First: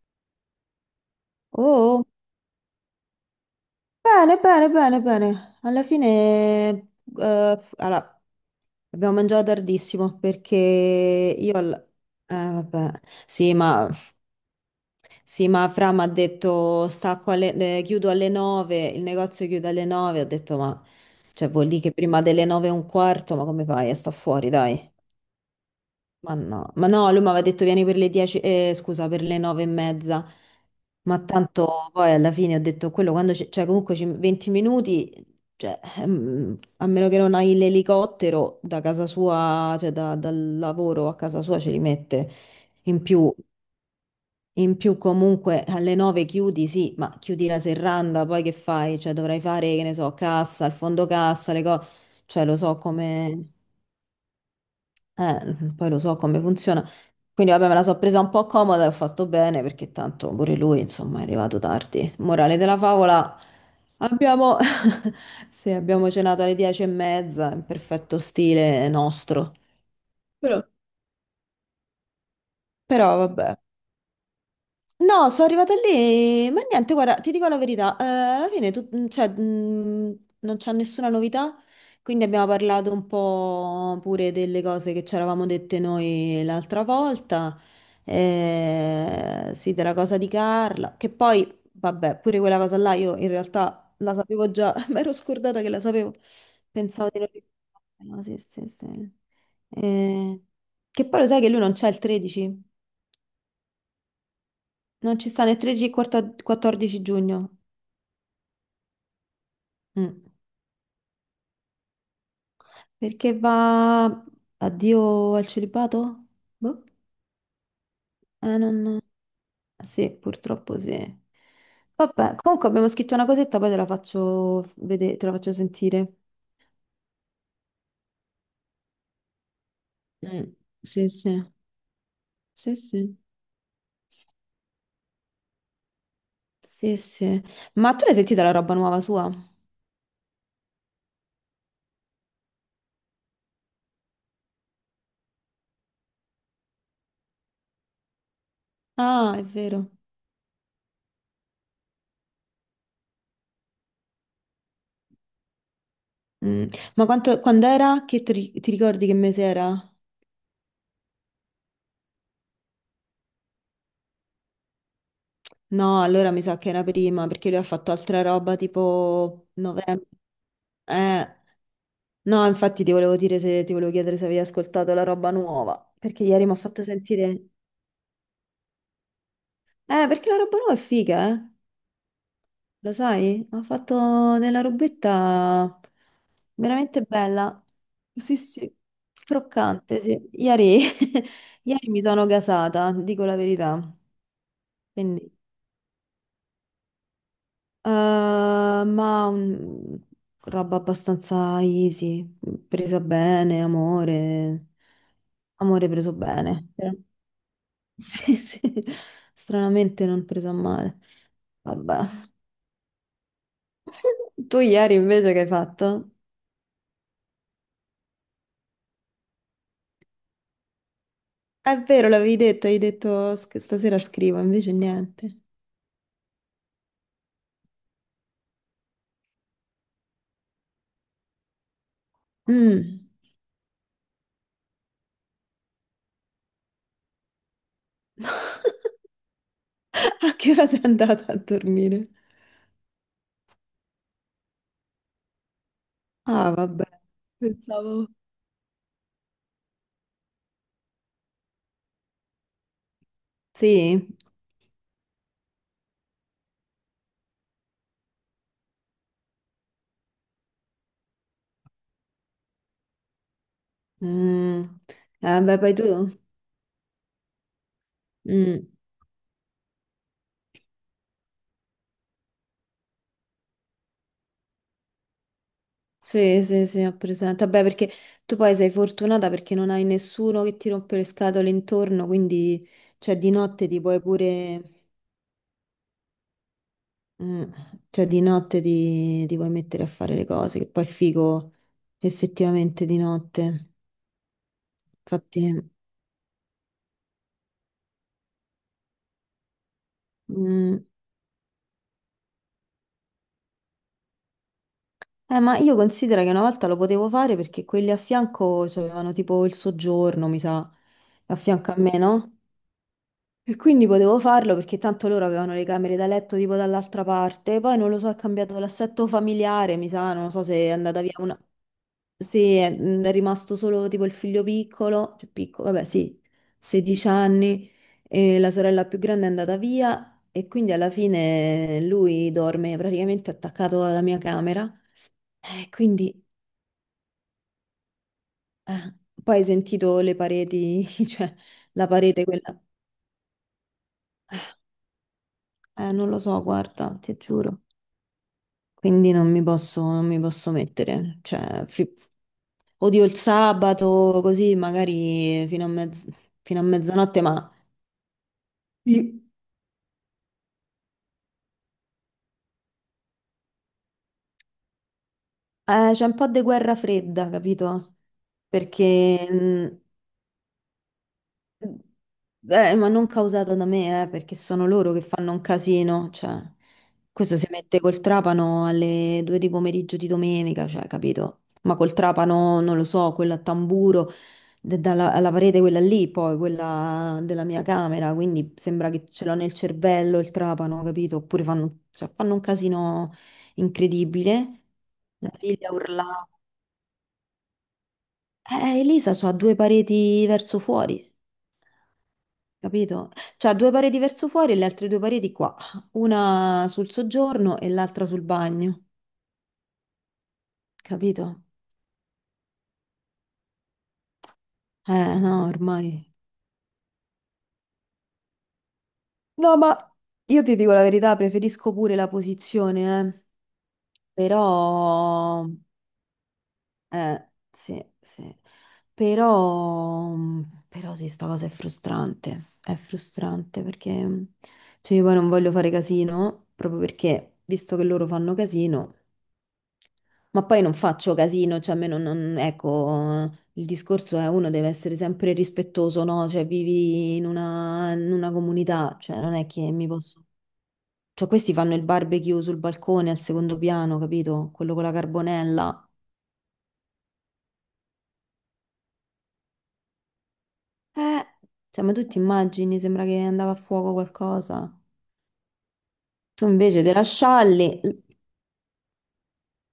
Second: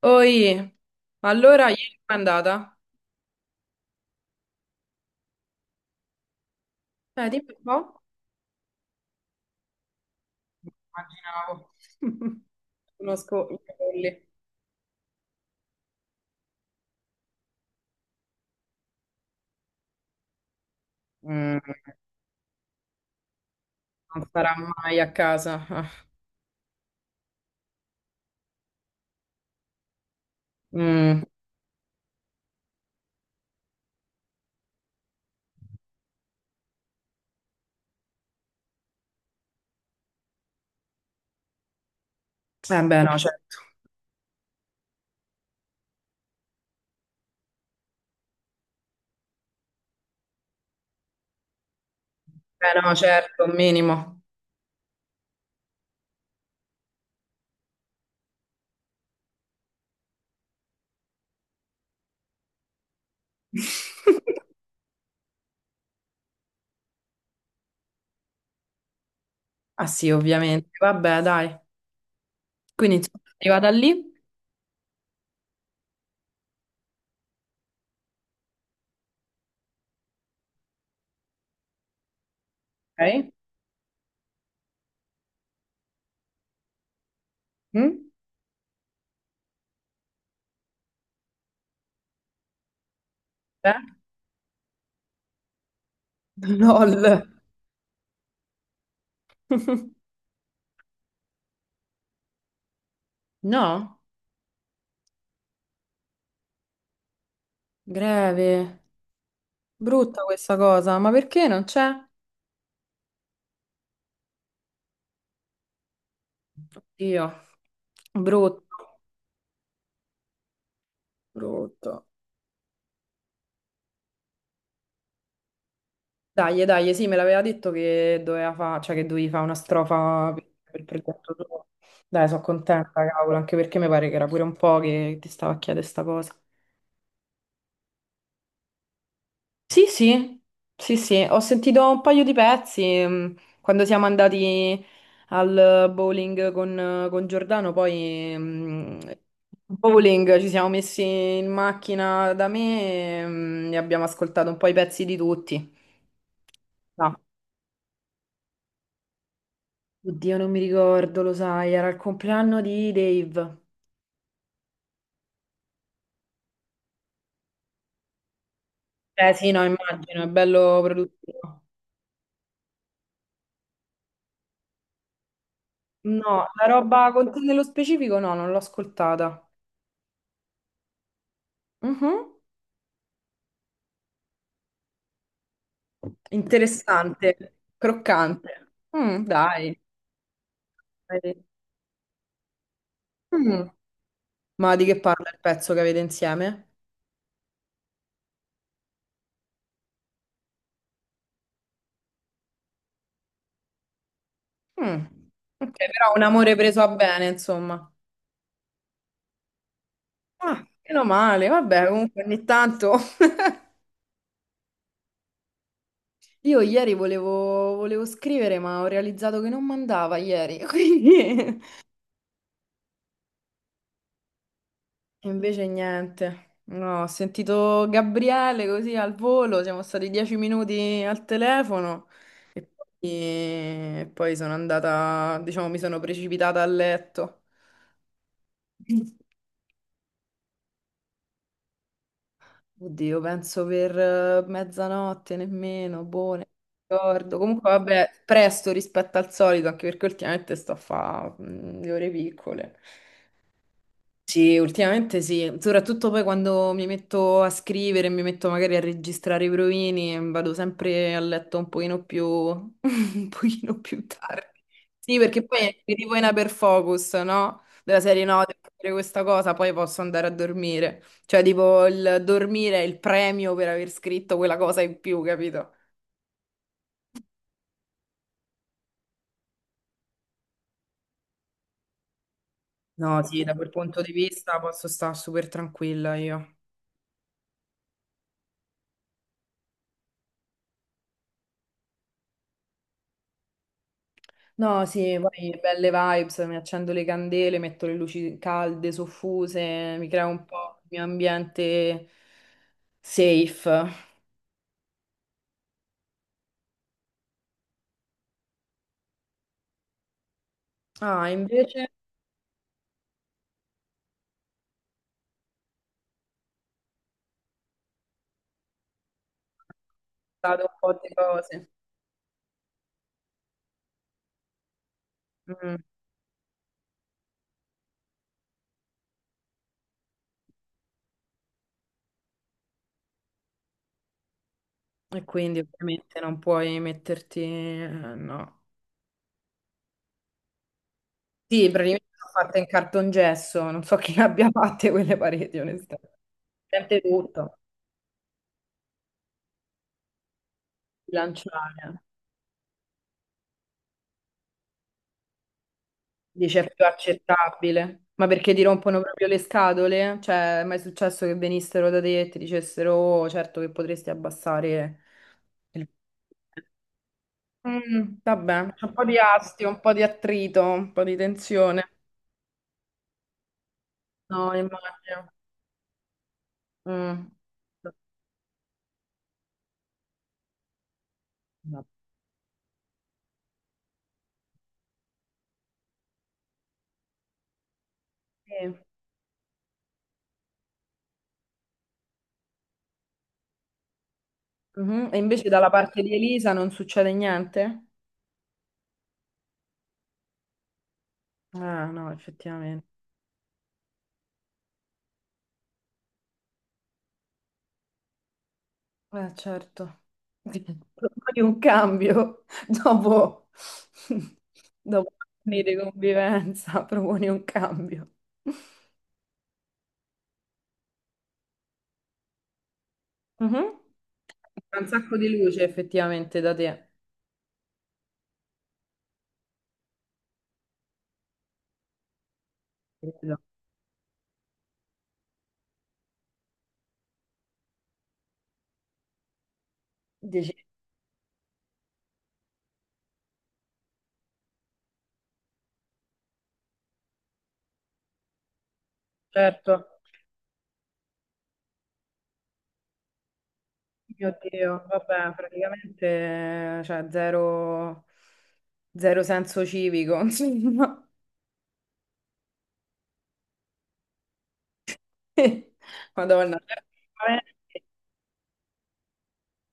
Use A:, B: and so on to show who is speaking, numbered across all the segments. A: Oi, allora ieri
B: Oh,
A: com'è andata?
B: bene, bene, bene, bene. Alla fine,
A: Dimmi un po'.
B: allora, abbiamo mangiato tardissimo perché io...
A: Immaginavo.
B: al- vabbè,
A: Conosco
B: sì,
A: i
B: ma...
A: capelli.
B: Sì, ma Fra mi ha detto, chiudo alle 9, il negozio chiude alle 9, ho detto, ma... Cioè,
A: Mm,
B: vuol dire che prima delle 9 e un quarto, ma come fai? Sta
A: Non
B: fuori,
A: sarà
B: dai.
A: mai a casa. Ah.
B: Ma no, lui mi aveva detto vieni per le 10, scusa, per le 9 e mezza. Ma
A: Mm,
B: tanto poi alla fine ho detto quello quando c'è, cioè comunque 20 minuti, cioè, a meno che non hai l'elicottero da casa sua, cioè dal lavoro a casa sua ce li mette.
A: Eh beh,
B: In
A: no,
B: più, in più comunque alle 9 chiudi, sì, ma chiudi la serranda, poi che fai? Cioè dovrai fare, che ne so, cassa, il fondo cassa, le cose, cioè lo so
A: no, certo,
B: come...
A: un minimo.
B: Eh, poi lo so come funziona. Quindi vabbè, me la so presa un po' comoda e ho fatto bene perché tanto pure lui, insomma, è arrivato tardi. Morale della favola, abbiamo, sì, abbiamo cenato alle 10:30, in perfetto stile nostro.
A: Ah sì,
B: Però,
A: ovviamente. Vabbè, dai. Quindi
B: però
A: insomma, è
B: vabbè,
A: arrivata lì.
B: no, sono arrivata lì, ma niente, guarda, ti dico la verità, alla fine cioè, non c'è nessuna novità, quindi abbiamo parlato un
A: Ok.
B: po' pure delle cose che ci eravamo dette noi l'altra volta,
A: Mm?
B: sì, della cosa di Carla, che poi, vabbè, pure quella cosa là io in
A: Beh.
B: realtà la sapevo già, mi ero scordata che la sapevo, pensavo di
A: LOL.
B: non ricordare, no, sì, sì, sì. Eh, che poi lo sai che lui non c'è il 13?
A: No,
B: Non ci sta né 13 né 14 giugno.
A: greve. Brutta
B: Mm.
A: questa cosa, ma perché non c'è?
B: Perché va addio al celibato? Boh.
A: Oddio, brutto,
B: Non... Sì, purtroppo sì.
A: brutto.
B: Vabbè, comunque abbiamo scritto una cosetta, poi te la faccio vedere, te la faccio sentire.
A: Dai, dai, sì, me l'aveva detto che doveva fa, cioè che dovevi fare una strofa per
B: Mm.
A: per il
B: Sì,
A: progetto
B: sì.
A: tuo. Dai, sono
B: Sì,
A: contenta,
B: sì.
A: cavolo, anche perché mi pare che era pure un po' che ti stava a chiedere sta cosa.
B: Sì, sì. Ma tu l'hai sentita la roba nuova sua?
A: Sì, sì, sì, sì, ho sentito un paio di pezzi quando siamo andati al bowling con Giordano, poi
B: Ah, è vero.
A: bowling ci siamo messi in macchina da me e abbiamo ascoltato un po' i pezzi di tutti.
B: Mm. Ma
A: No,
B: quanto, quando era? Che ti ricordi che mese era?
A: oddio, non mi ricordo, lo sai, era il compleanno di Dave.
B: No, allora mi sa che era prima, perché lui ha fatto altra roba
A: Eh
B: tipo
A: sì, no,
B: novembre.
A: immagino, è bello
B: Eh,
A: produttivo.
B: no, infatti ti volevo dire se ti volevo chiedere se avevi ascoltato la roba nuova, perché ieri
A: No,
B: mi ha
A: la
B: fatto
A: roba con te
B: sentire...
A: nello specifico no, non l'ho ascoltata.
B: Perché la roba nuova è figa, eh?
A: Mhm.
B: Lo sai? Ha fatto della robetta veramente
A: Interessante,
B: bella. Sì,
A: croccante.
B: sì,
A: Dai.
B: croccante, sì. Ieri,
A: Dai.
B: ieri mi sono gasata, dico la
A: Mm.
B: verità.
A: Ma di che parla
B: Quindi,
A: il pezzo che avete insieme?
B: eh, ma un- roba abbastanza easy, presa bene, amore,
A: Mm. Ok,
B: amore
A: però
B: preso
A: un amore
B: bene.
A: preso a bene, insomma.
B: Sì, sì, stranamente non preso a
A: Ah,
B: male.
A: meno male, vabbè,
B: Vabbè.
A: comunque ogni tanto.
B: Tu ieri invece che hai fatto?
A: Io ieri volevo scrivere, ma ho realizzato che non mandava ieri, quindi
B: È vero, l'avevi detto, hai detto stasera scrivo, invece niente.
A: invece niente. No, ho sentito Gabriele così al volo, siamo stati 10 minuti al telefono e poi,
B: Mm.
A: e poi sono andata, diciamo, mi sono precipitata a letto.
B: A che ora sei andata a dormire?
A: Oddio, penso per mezzanotte nemmeno, boh, non
B: Ah, vabbè.
A: ricordo. Comunque
B: Pensavo.
A: vabbè, presto rispetto al solito, anche perché ultimamente sto a fare le ore piccole.
B: Sì.
A: Sì, ultimamente sì, soprattutto poi quando mi metto a scrivere, mi metto magari a registrare i provini, vado sempre a letto un pochino più tardi.
B: Mm.
A: Sì, perché
B: Beh,
A: poi
B: poi tu?
A: scrivo in hyperfocus, no? Della serie no, devo
B: Mm.
A: fare questa cosa, poi posso andare a dormire. Cioè, tipo, il dormire è il premio per aver scritto quella cosa in più, capito?
B: Sì, sì, sì, ho presente. Vabbè, perché tu poi sei fortunata perché non hai nessuno che ti rompe le scatole intorno, quindi cioè,
A: No,
B: di
A: sì, da
B: notte
A: quel
B: ti puoi
A: punto di vista
B: pure...
A: posso stare super tranquilla io.
B: Mm, Cioè di notte ti vuoi mettere a fare le cose, che poi è figo effettivamente di notte.
A: No, sì, poi
B: Infatti,
A: belle vibes, mi accendo le candele, metto le luci calde, soffuse, mi creo un po'
B: mm,
A: il mio ambiente safe.
B: ma io considero che una volta lo potevo fare perché quelli a fianco avevano tipo il soggiorno, mi sa,
A: Ah,
B: a fianco a
A: invece ho
B: me, no? E quindi potevo farlo perché tanto loro avevano le camere da letto tipo dall'altra parte. Poi non lo so, è cambiato l'assetto familiare, mi sa, non lo so se
A: stato
B: è
A: un po'
B: andata
A: di
B: via una...
A: cose.
B: Sì, è rimasto solo tipo il figlio piccolo, cioè piccolo,
A: Mm.
B: vabbè, sì, 16 anni, e la sorella più grande è andata via e quindi alla fine lui dorme praticamente attaccato alla mia camera.
A: E quindi
B: E
A: ovviamente
B: quindi
A: non puoi metterti, no.
B: eh, poi hai sentito le pareti, cioè
A: Sì,
B: la
A: praticamente
B: parete
A: sono fatte
B: quella.
A: in cartongesso, non so chi le abbia fatte quelle pareti,
B: Non
A: onestamente.
B: lo so, guarda,
A: Sente
B: ti
A: tutto,
B: giuro. Quindi non mi posso mettere. Cioè,
A: bilanciare.
B: odio il sabato, così magari fino
A: Dice
B: a
A: è più
B: mezzanotte, ma...
A: accettabile. Ma perché ti rompono proprio le scatole? Cioè, è mai successo che venissero da te e ti dicessero, "Oh, certo che potresti abbassare il."
B: C'è un po' di guerra fredda, capito?
A: Vabbè, c'è un po' di
B: Perché,
A: astio, un po' di attrito, un po' di tensione.
B: ma non causata da me, perché
A: No,
B: sono loro che
A: immagino.
B: fanno un casino, cioè,
A: Mm.
B: questo si mette col trapano alle 2 di pomeriggio di domenica, cioè, capito? Ma
A: No.
B: col trapano, non lo so, quello a tamburo, alla parete quella lì, poi quella della mia camera, quindi
A: Sì.
B: sembra che ce l'ho nel cervello il trapano, capito? Oppure fanno, cioè, fanno un casino incredibile.
A: Mhm. E
B: La
A: invece dalla
B: figlia
A: parte di
B: urlava.
A: Elisa non succede niente?
B: Elisa ha due pareti verso fuori,
A: Ah, no, effettivamente.
B: capito? C'ha due pareti verso fuori e le altre due pareti qua, una sul soggiorno e l'altra sul bagno,
A: Certo. Proponi
B: capito?
A: un cambio dopo, dopo
B: No,
A: anni di
B: ormai.
A: convivenza, proponi un cambio.
B: No, ma io ti dico la verità, preferisco pure la posizione, eh.
A: Mhm. Fa un sacco di
B: Però,
A: luce effettivamente da te.
B: sì, sì. Però, però sì, sta cosa è
A: Credo.
B: frustrante perché, cioè, io poi non voglio fare casino, proprio perché, visto che loro fanno casino... Ma poi
A: Dici,
B: non faccio casino, cioè a me non, ecco, il discorso è uno deve essere sempre rispettoso, no? Cioè vivi in una comunità, cioè non è che
A: certo.
B: mi posso... Cioè questi fanno il barbecue sul balcone al secondo piano,
A: Mio
B: capito? Quello con
A: Dio,
B: la
A: vabbè,
B: carbonella.
A: praticamente cioè, zero, zero senso civico, insomma.
B: Eh, cioè ma tu ti immagini, sembra che andava a fuoco qualcosa. Tu
A: Madonna,
B: invece te la scialli,
A: spaventi,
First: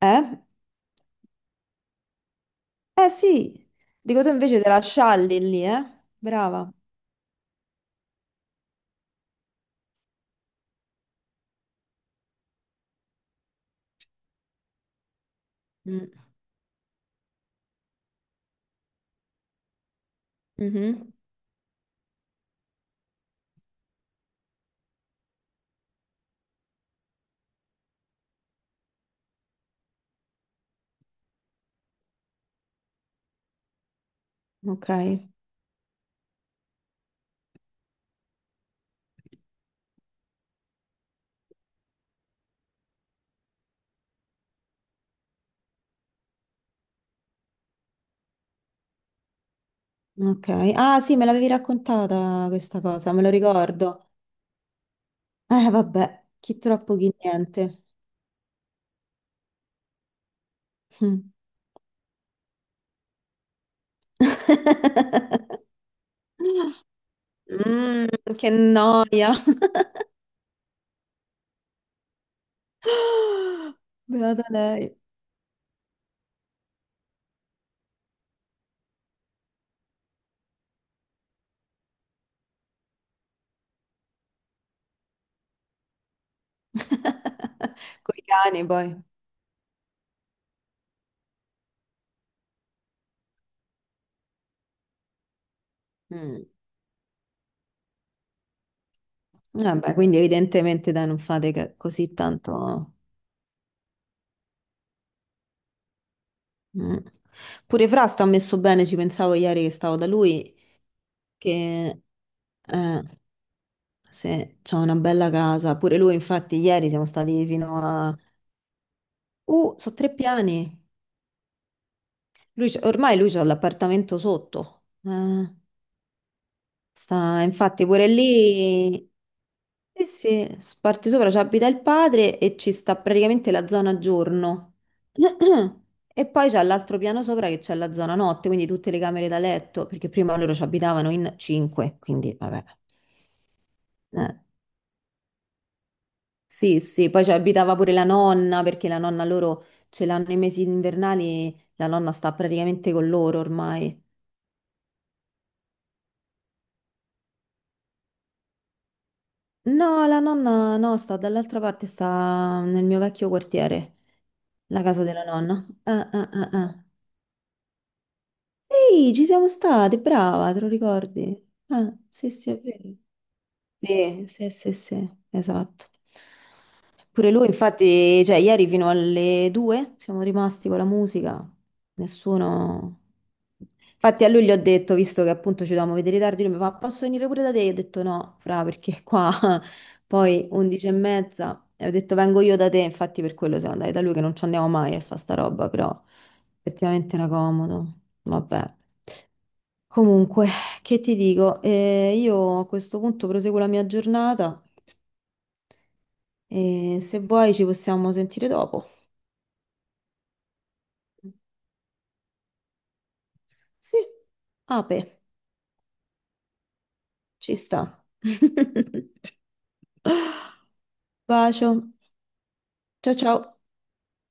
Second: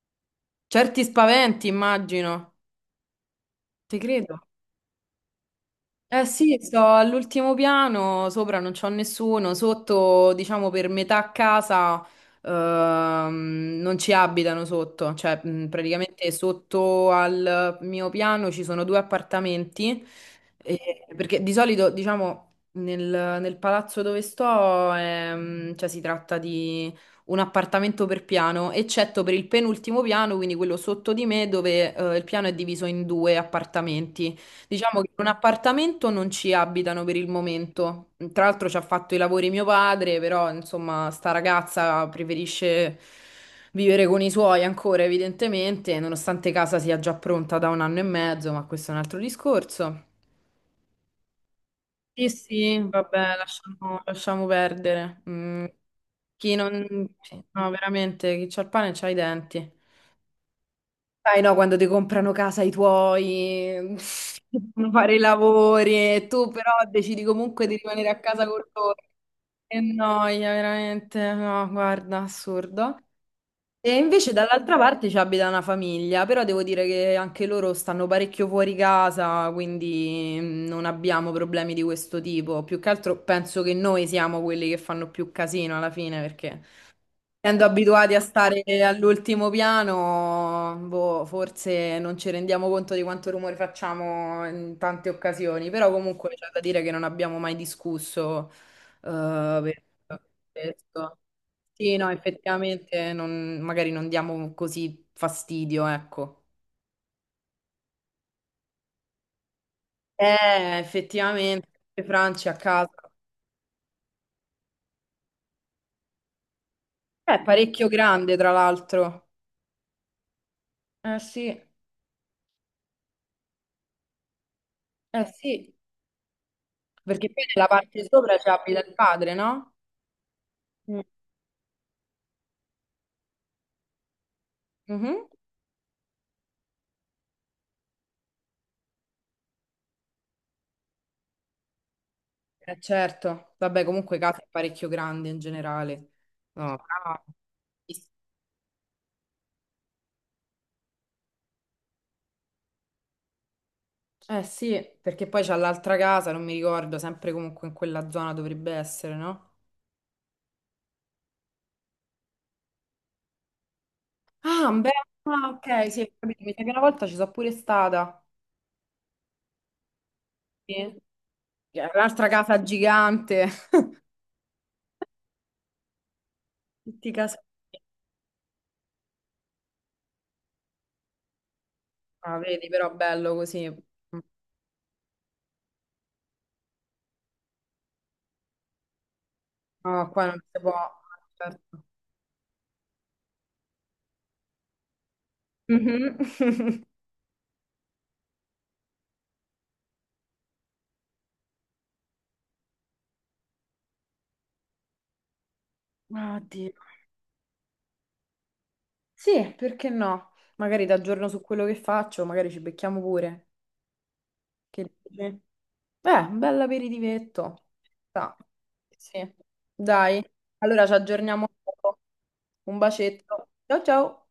B: eh?
A: certi spaventi, immagino.
B: Eh sì,
A: Ti
B: dico tu
A: credo.
B: invece te la scialli lì, eh?
A: Eh sì,
B: Brava.
A: sto all'ultimo piano, sopra non c'ho nessuno, sotto, diciamo, per metà casa non ci abitano sotto, cioè
B: Mm.
A: praticamente sotto al mio piano ci sono due appartamenti, eh,
B: Mhm.
A: perché di solito, diciamo, nel, nel palazzo dove sto, cioè, si tratta di un appartamento per piano, eccetto per il penultimo piano, quindi quello sotto di me, dove il piano è diviso in due appartamenti.
B: Ok.
A: Diciamo che in un appartamento non ci abitano per il momento. Tra l'altro ci ha fatto i lavori mio padre, però insomma sta ragazza preferisce vivere con i suoi ancora, evidentemente, nonostante casa sia già pronta da un anno e mezzo, ma questo è un altro discorso.
B: Ok. Ah, sì, me l'avevi
A: Sì,
B: raccontata
A: sì,
B: questa cosa, me lo
A: vabbè, lasciamo,
B: ricordo.
A: lasciamo perdere. Mm.
B: Vabbè,
A: chi
B: chi
A: non...
B: troppo chi
A: Sì, no,
B: niente.
A: veramente, chi c'ha il pane c'ha i denti.
B: Mm.
A: Sai, no, quando ti comprano casa i tuoi, devono fare i lavori e tu però decidi comunque di rimanere
B: Mm,
A: a casa
B: che
A: con loro.
B: noia.
A: Che noia, veramente. No, guarda, assurdo. E invece
B: Beata
A: dall'altra
B: lei.
A: parte ci abita una famiglia, però devo dire che anche loro stanno parecchio fuori casa, quindi non abbiamo problemi di questo tipo. Più che altro penso che noi siamo quelli che fanno più casino alla fine, perché. Essendo abituati
B: Con
A: a
B: i
A: stare
B: cani poi.
A: all'ultimo piano, boh, forse non ci rendiamo conto di quanto rumore facciamo in tante occasioni, però comunque
B: Mm.
A: c'è da dire che non abbiamo mai discusso per
B: Vabbè, quindi evidentemente dai,
A: questo.
B: non fate
A: Sì, no,
B: così tanto.
A: effettivamente magari non diamo così fastidio, ecco.
B: Mm. Pure Fra sta messo bene, ci pensavo ieri che stavo da lui.
A: Effettivamente,
B: Che
A: Franci a casa.
B: eh, Sì, c'ha una bella casa. Pure lui, infatti, ieri siamo
A: È
B: stati fino
A: parecchio
B: a...
A: grande, tra l'altro.
B: Sono tre piani.
A: Sì, eh
B: Ormai lui c'ha l'appartamento sotto. Eh,
A: sì, perché
B: sta,
A: poi nella
B: infatti,
A: parte
B: pure
A: sopra c'è abita il
B: lì...
A: padre, no?
B: Sì, sì, sparti sopra ci abita il padre e ci sta praticamente la zona giorno.
A: Mhm.
B: E poi c'è l'altro piano sopra che c'è la zona notte, quindi tutte le camere da letto, perché prima loro ci abitavano in cinque, quindi vabbè.
A: Certo, vabbè, comunque
B: Eh.
A: casa è parecchio grande in generale. No,
B: Sì, sì,
A: ah,
B: poi ci abitava pure la nonna, perché la nonna loro ce l'hanno i mesi invernali, la nonna sta praticamente con loro ormai.
A: eh sì, perché poi c'è l'altra casa, non mi ricordo, sempre comunque in quella zona dovrebbe essere, no?
B: No, la nonna no, sta dall'altra parte, sta nel mio vecchio quartiere,
A: Ah,
B: la
A: beh,
B: casa della
A: ah,
B: nonna.
A: ok, sì, ho
B: Ah, ah,
A: capito,
B: ah,
A: mi sa che una
B: ah.
A: volta ci sono pure stata.
B: Ehi, ci siamo state, brava, te lo
A: Sì.
B: ricordi?
A: Che è
B: Ah,
A: l'altra
B: sì, sì, è
A: casa
B: vero.
A: gigante,
B: Sì, sì, sì, sì, esatto.
A: tutti i
B: Pure
A: casi.
B: lui, infatti, cioè, ieri fino alle 2 siamo rimasti con la musica,
A: Ah, vedi, però
B: nessuno...
A: bello così.
B: Infatti a lui gli ho detto, visto che appunto ci dovevamo vedere tardi, lui mi fa, posso venire pure da te? Io ho detto no, fra, perché qua
A: No, qua non
B: poi
A: si può.
B: 11 e mezza,
A: Certo.
B: e ho detto vengo io da te, infatti per quello siamo andati da lui, che non ci andiamo mai a fa sta roba, però
A: Mhm.
B: effettivamente era comodo, vabbè. Comunque, che ti dico, io a questo punto proseguo la mia giornata
A: Ah, Dio.
B: e se vuoi ci possiamo sentire dopo.
A: Sì, perché no? Magari ti aggiorno su quello che faccio, magari ci becchiamo pure.
B: Sì,
A: Che dici?
B: ape,
A: Un bel
B: ci
A: aperitivetto.
B: sta.
A: Sa. Sì. Dai, allora ci aggiorniamo.
B: Bacio.
A: dopo. Un
B: Ciao ciao.
A: bacetto. Ciao ciao.